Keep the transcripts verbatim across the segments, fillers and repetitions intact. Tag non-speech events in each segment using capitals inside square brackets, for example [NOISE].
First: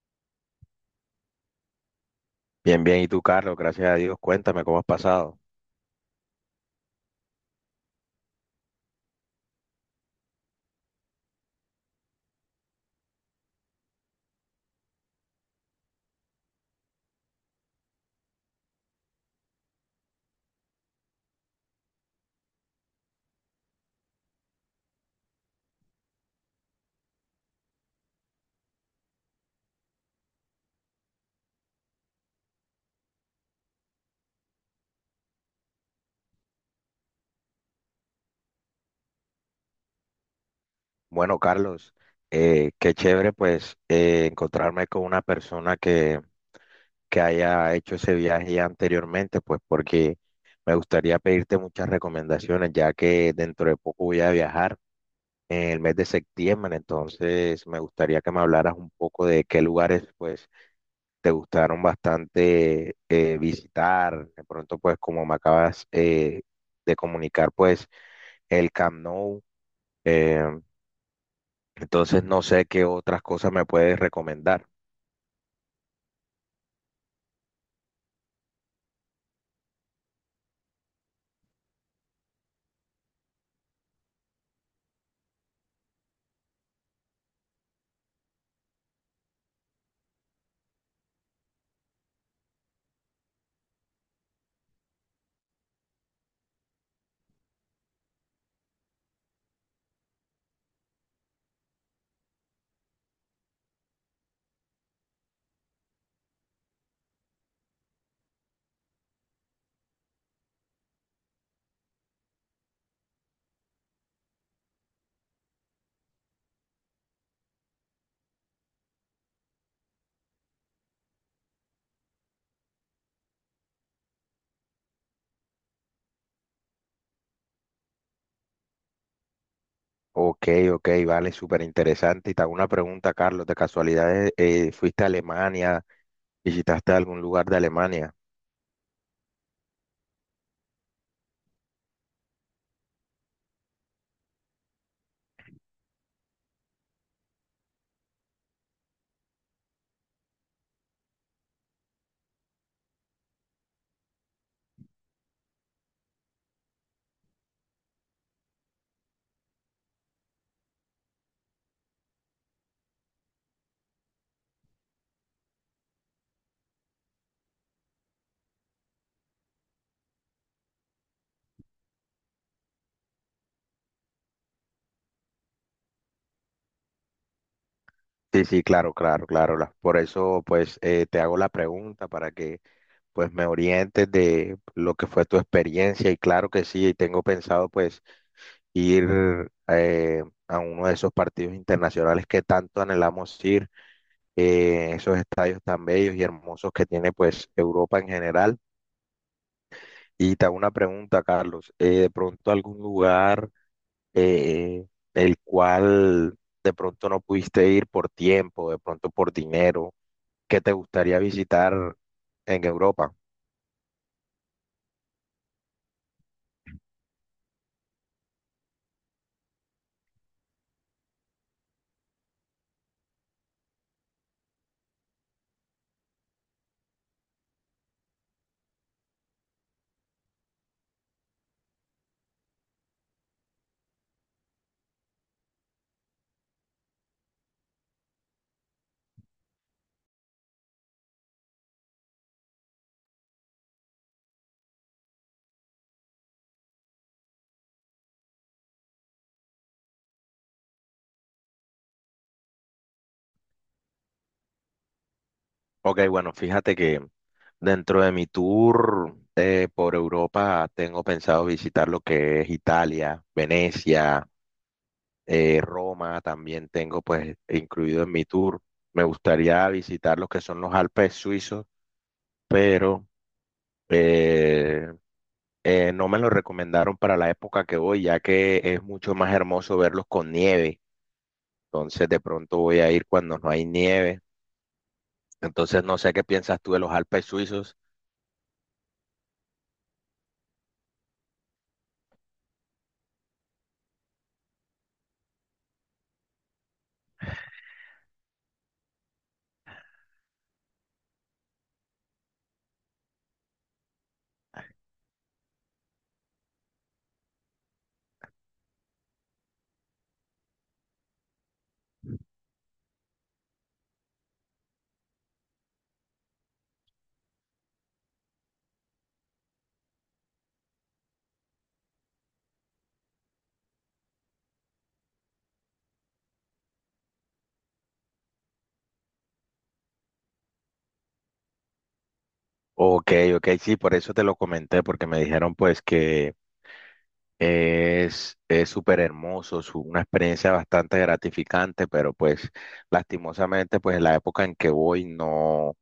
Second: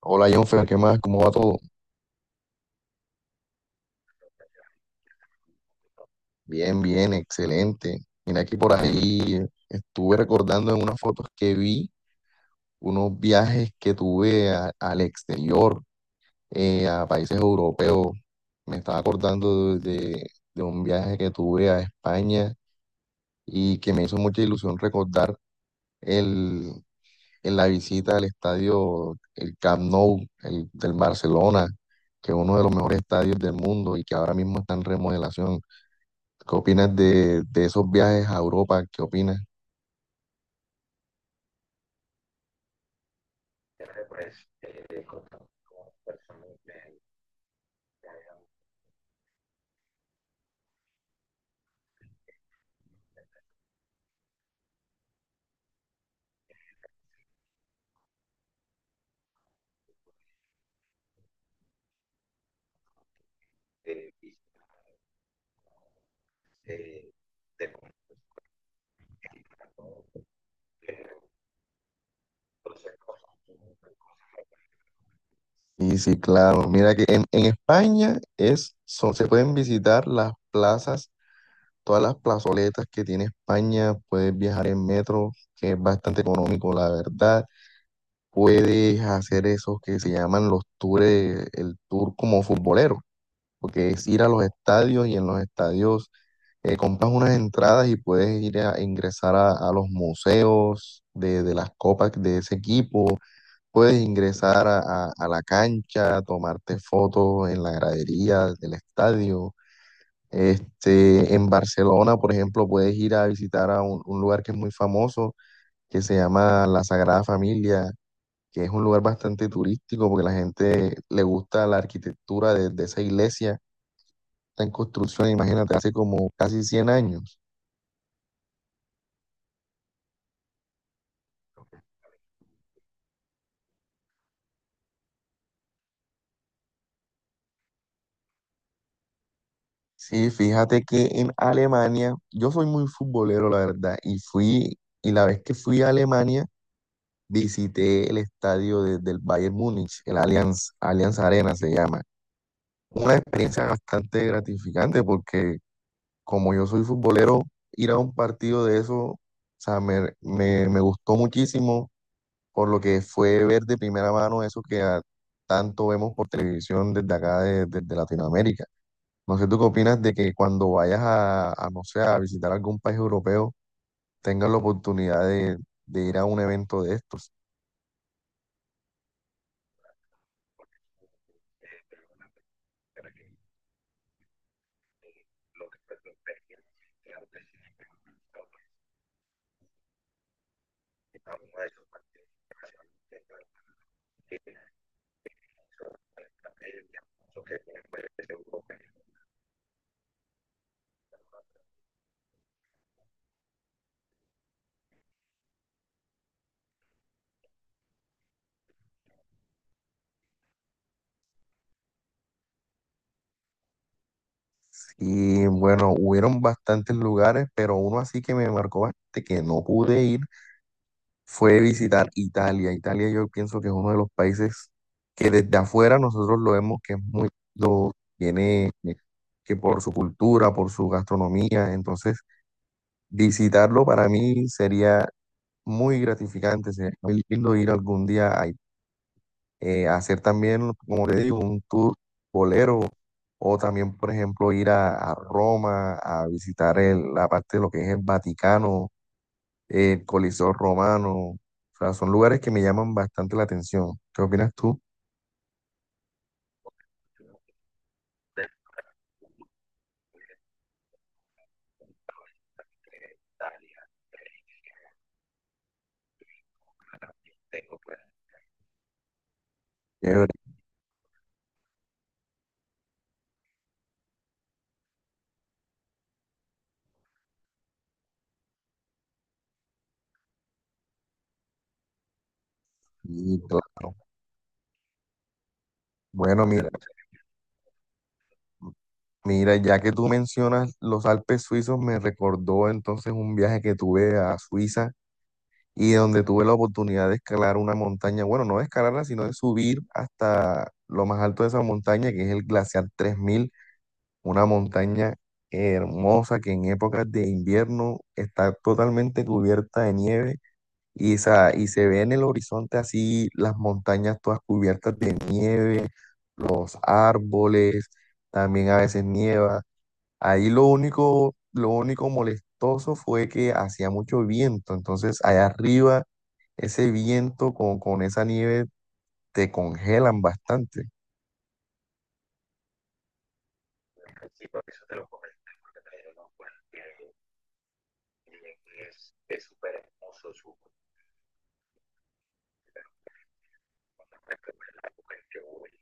Hola Jonfer, ¿qué más? ¿Cómo va todo? Bien, bien. ¿Y tú, Carlos? Gracias a Dios. Cuéntame cómo has pasado. Bien, bien, excelente. Mira que por ahí eh, estuve recordando en unas fotos que vi unos viajes que tuve a- al exterior, eh, a países europeos. Me estaba acordando de, de- de un viaje que tuve a España y que me hizo mucha ilusión recordar el, en la visita al estadio, el Camp Nou, el del Barcelona, que es uno de los mejores estadios del mundo y que ahora mismo está en remodelación. ¿Qué opinas de, de esos viajes a Europa? ¿Qué opinas? Bueno, Carlos, eh, qué chévere pues eh, Pues, encontrarme con eh, una contamos, persona pues. que, que haya hecho ese viaje ya anteriormente, pues porque me gustaría pedirte muchas recomendaciones, ya que dentro de poco voy a viajar en el mes de septiembre. Entonces me gustaría que me hablaras un poco de qué lugares pues te gustaron bastante eh, visitar, de pronto pues como me acabas eh, de comunicar pues el Camp Nou. eh, entonces no sé qué otras cosas me puedes recomendar. Y sí, claro, mira que en, en España es, son- se pueden visitar las plazas, todas las plazoletas que tiene España, puedes viajar en metro, que es bastante económico, la verdad. Puedes hacer esos que se llaman los tours, el tour como futbolero, porque es ir a los estadios y en los estadios eh, compras unas entradas y puedes ir a ingresar a, a los museos de, de las copas de ese equipo, puedes ingresar a, a- a la cancha, tomarte fotos en la gradería del estadio. Este, en Barcelona, por ejemplo, puedes ir a visitar a un, un lugar que es muy famoso, que se llama La Sagrada Familia, que es un lugar bastante turístico porque la gente le gusta la arquitectura de, de esa iglesia. Está en construcción, imagínate, hace como casi cien años. Ok, ok, vale, súper interesante. Y te hago una pregunta, Carlos, de casualidad, eh, eh, ¿fuiste a Alemania? ¿Visitaste algún lugar de Alemania? Sí, fíjate que en Alemania, yo soy muy futbolero, la verdad, y fui, y la vez que fui a Alemania, visité el estadio de- del Bayern Múnich, el Allianz, Allianz Arena se llama. Una experiencia bastante gratificante porque como yo soy futbolero, ir a un partido de eso, o sea, me, me, me gustó muchísimo por lo que fue ver de primera mano eso que a- tanto vemos por televisión desde acá, de- desde Latinoamérica. No sé, ¿tú qué opinas de que cuando vayas a, a, no sé, a visitar algún país europeo, tengas la oportunidad de, de ir a un evento de estos? Sí, sí, claro, claro, claro. la- Por eso, pues, eh, te hago la pregunta para que, pues, me orientes de lo que fue tu experiencia. Y claro que sí, tengo pensado, pues, ir eh, a uno de esos partidos internacionales que tanto anhelamos ir. Eh, esos estadios tan bellos y hermosos que tiene pues Europa en general. Y te hago una pregunta, Carlos, eh, de pronto algún lugar eh, el cual de pronto no pudiste ir por tiempo, de pronto por dinero, que te gustaría visitar en Europa. Y bueno, hubieron bastantes lugares, pero uno así que me marcó bastante, que no pude ir, fue visitar Italia. Italia yo pienso que es uno de los países que desde afuera nosotros lo vemos que es muy lindo, tiene eh, que por su cultura, por su gastronomía, entonces visitarlo para mí sería muy gratificante, sería muy lindo ir algún día a, eh, a hacer también, como te digo, un tour bolero o también, por ejemplo, ir a, a Roma a visitar el- la parte de lo que es el Vaticano, eh, el Coliseo Romano. O sea, son lugares que me llaman bastante la atención. ¿Qué opinas tú? Ok, bueno, fíjate que dentro de mi tour eh, por Europa tengo pensado visitar lo que es Italia, Venecia, eh, Roma también tengo pues incluido en mi tour. Me gustaría visitar Chévere. los que son los Alpes suizos, pero eh, eh, no me lo recomendaron para la época que voy, ya que es mucho más hermoso verlos con nieve. Entonces de pronto voy a ir cuando Sí, no hay claro. nieve. Entonces no sé qué Bueno, piensas mira, tú de los Alpes suizos. mira, ya que tú mencionas los Alpes suizos, me recordó entonces un viaje que tuve a Suiza y donde tuve la oportunidad de escalar una montaña, bueno, no de escalarla, sino de subir hasta lo más alto de esa montaña, que es el glaciar tres mil, una montaña hermosa que en épocas de invierno está totalmente cubierta de nieve y, sa- y se ve en el horizonte así las montañas todas cubiertas de nieve, los árboles, también a veces nieva. Ahí lo único, lo único molestoso fue que hacía mucho viento, entonces allá arriba ese viento con, con esa nieve te congelan bastante. Ok, ok, sí, por eso te lo comenté, porque me dijeron pues que Es, es súper hermoso, es una experiencia bastante gratificante, pero pues lastimosamente pues en la época en que voy no,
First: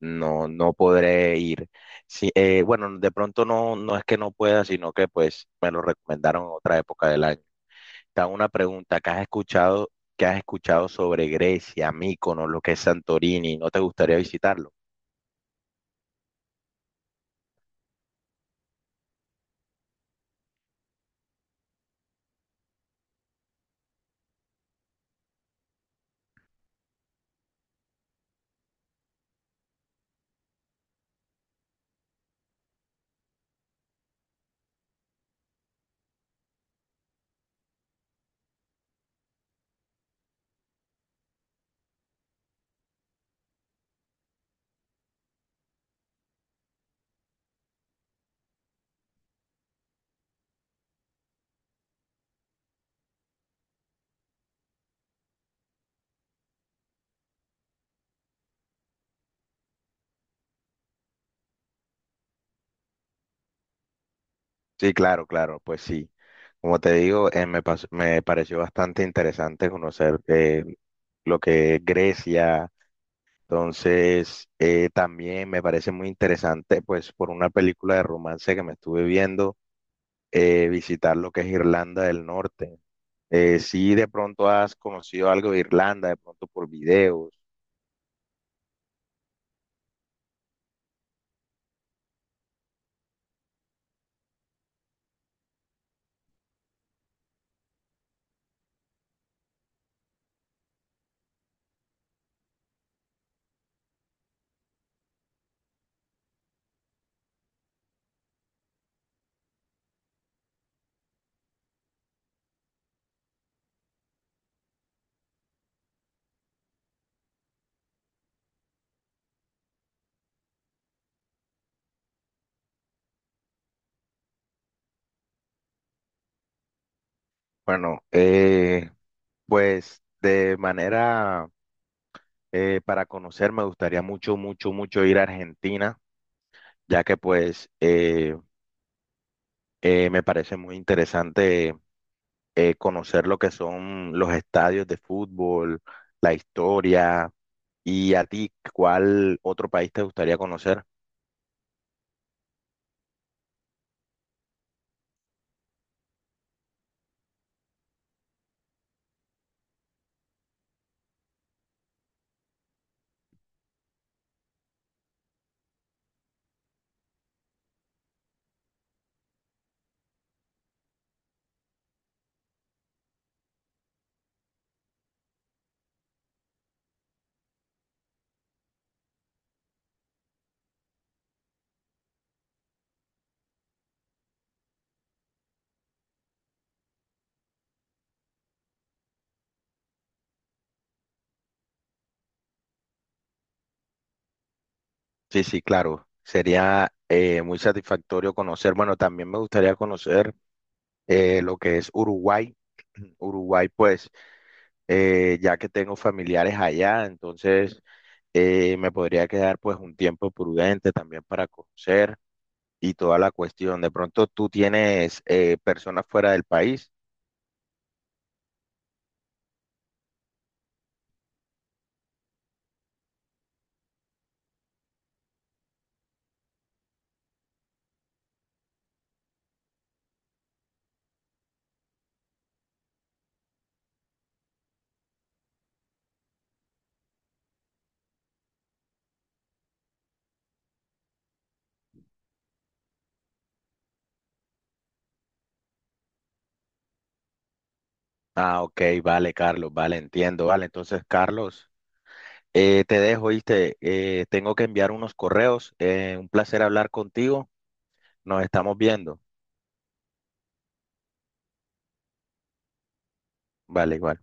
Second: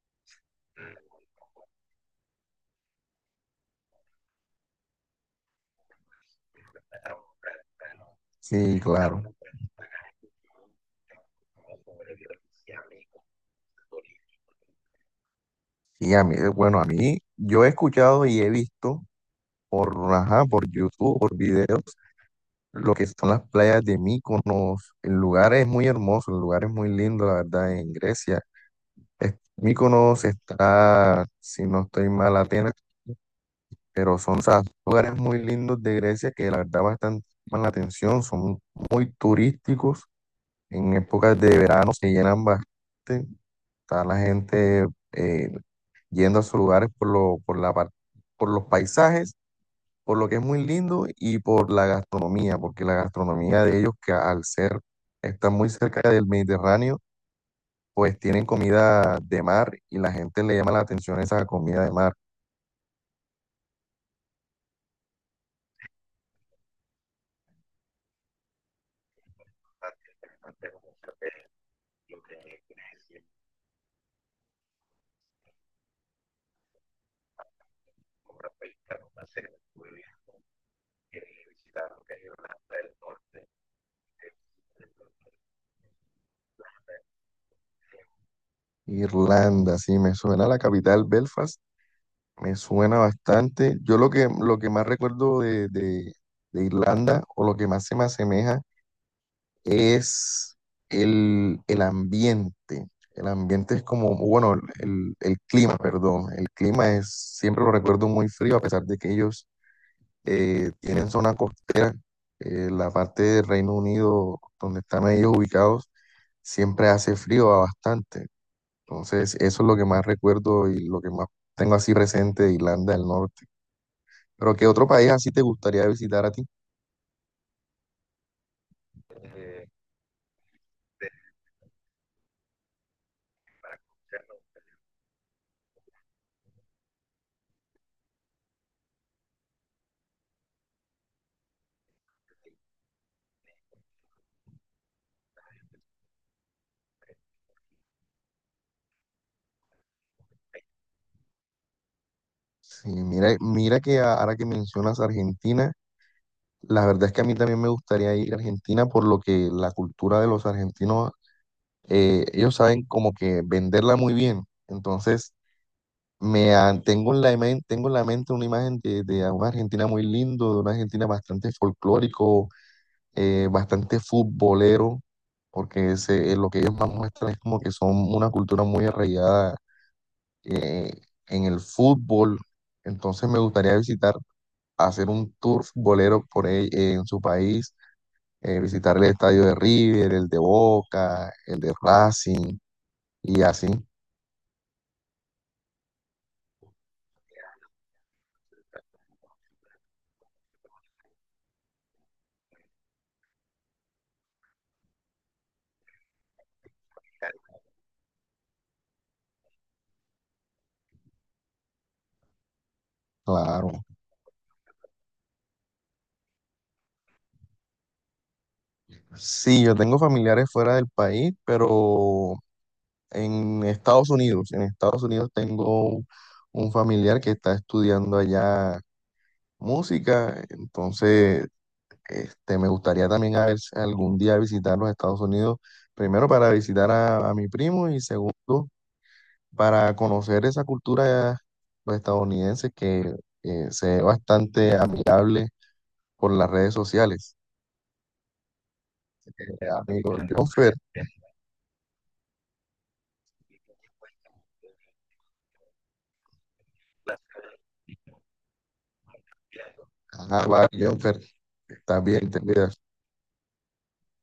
no, no podré ir. Sí, eh, bueno, de pronto no, no es que no pueda, sino que pues me lo recomendaron en otra época del año. Te hago una Sí, pregunta, ¿qué has claro. escuchado, ¿qué has escuchado sobre Grecia, Míconos, lo que es Santorini? ¿No te gustaría visitarlo? Y a mí, bueno, a mí, yo he escuchado y he visto por, ajá, por YouTube, por videos, lo que son las playas de Mykonos. El lugar es muy hermoso, el lugar es muy lindo, la verdad, en Grecia. Es- Mykonos está, si no estoy mal, Atenas, pero son, o sea, lugares muy lindos de Grecia que la verdad bastante llaman la atención, son muy turísticos. En épocas de verano se llenan bastante. Está la gente eh, yendo a sus lugares por lo, por la, par- por los paisajes, por lo que es muy lindo y por la gastronomía, porque la gastronomía de ellos, que al ser, está muy cerca del Mediterráneo, pues tienen comida de mar y la gente le llama la atención esa comida de mar. Sí, claro, claro, pues sí. Como te digo, eh, me, pas- me pareció bastante interesante conocer eh, lo que es Grecia. Entonces, eh, también me parece muy interesante, pues por una película de romance que me estuve viendo, eh, visitar lo que es Irlanda del Norte. Eh, si de pronto has conocido algo de Irlanda, de pronto por videos. Irlanda, sí, me suena la capital, Belfast, me suena bastante. Yo lo que, lo que más recuerdo de, de de Irlanda o lo que más se me asemeja es el, el ambiente. El ambiente es como, bueno, el, el clima, perdón. El clima es, siempre lo recuerdo muy frío, a pesar de que ellos eh, tienen zona costera. Eh, la parte del Reino Unido donde están ellos ubicados siempre hace frío bastante. Entonces, eso es lo que más recuerdo y lo que más tengo así presente de Irlanda del Norte. Pero ¿qué otro país así te gustaría visitar a ti? Bueno, eh, pues de manera eh, para conocer, me gustaría mucho, mucho, mucho ir a Argentina, ya que pues eh, eh, me parece muy interesante eh, conocer lo que son los estadios de fútbol, la historia, y a ti, ¿cuál otro país te gustaría conocer? Sí, mira, mira que a- ahora que mencionas Argentina. La verdad es que a mí también me gustaría ir a Argentina por lo que la cultura de los argentinos, eh, ellos saben como que venderla muy bien. Entonces, me han- tengo en la, imen- tengo en la mente una imagen de, de una Argentina muy lindo, de una Argentina bastante folclórico, eh, bastante futbolero, porque ese, eh, lo que ellos más muestran es como que son una cultura muy arraigada eh, en el fútbol. Entonces, me gustaría visitar, hacer un tour futbolero por ahí, eh, en su país eh, visitar el estadio de River, el de Boca, el de Racing y así, Sí, sí, claro, sería eh, muy satisfactorio conocer, bueno, también me gustaría conocer eh, lo que es Uruguay. [CLEARS THROAT] Uruguay, pues, eh, ya que tengo familiares allá, entonces eh, me podría quedar pues un tiempo prudente también para conocer y toda la cuestión. claro. De pronto tú tienes eh, personas fuera del país. Sí, yo tengo familiares fuera del país, pero en Estados Unidos, en Estados Unidos tengo un familiar que está estudiando allá música, entonces este, me gustaría también a ver si algún día visitar los Estados Unidos, primero para visitar a, a mi primo y segundo para conocer esa cultura pues, estadounidense que eh, se ve bastante amigable por las redes sociales. Ah, ok, vale, Eh, Carlos, vale, amigo, entiendo, vale. Jonfer, Entonces, Carlos, eh, te dejo, ¿viste? Eh, tengo que enviar unos correos. Eh, un placer hablar contigo. Nos estamos viendo. ajá, va, Jonfer, estás bien, te cuidas. Vale, igual.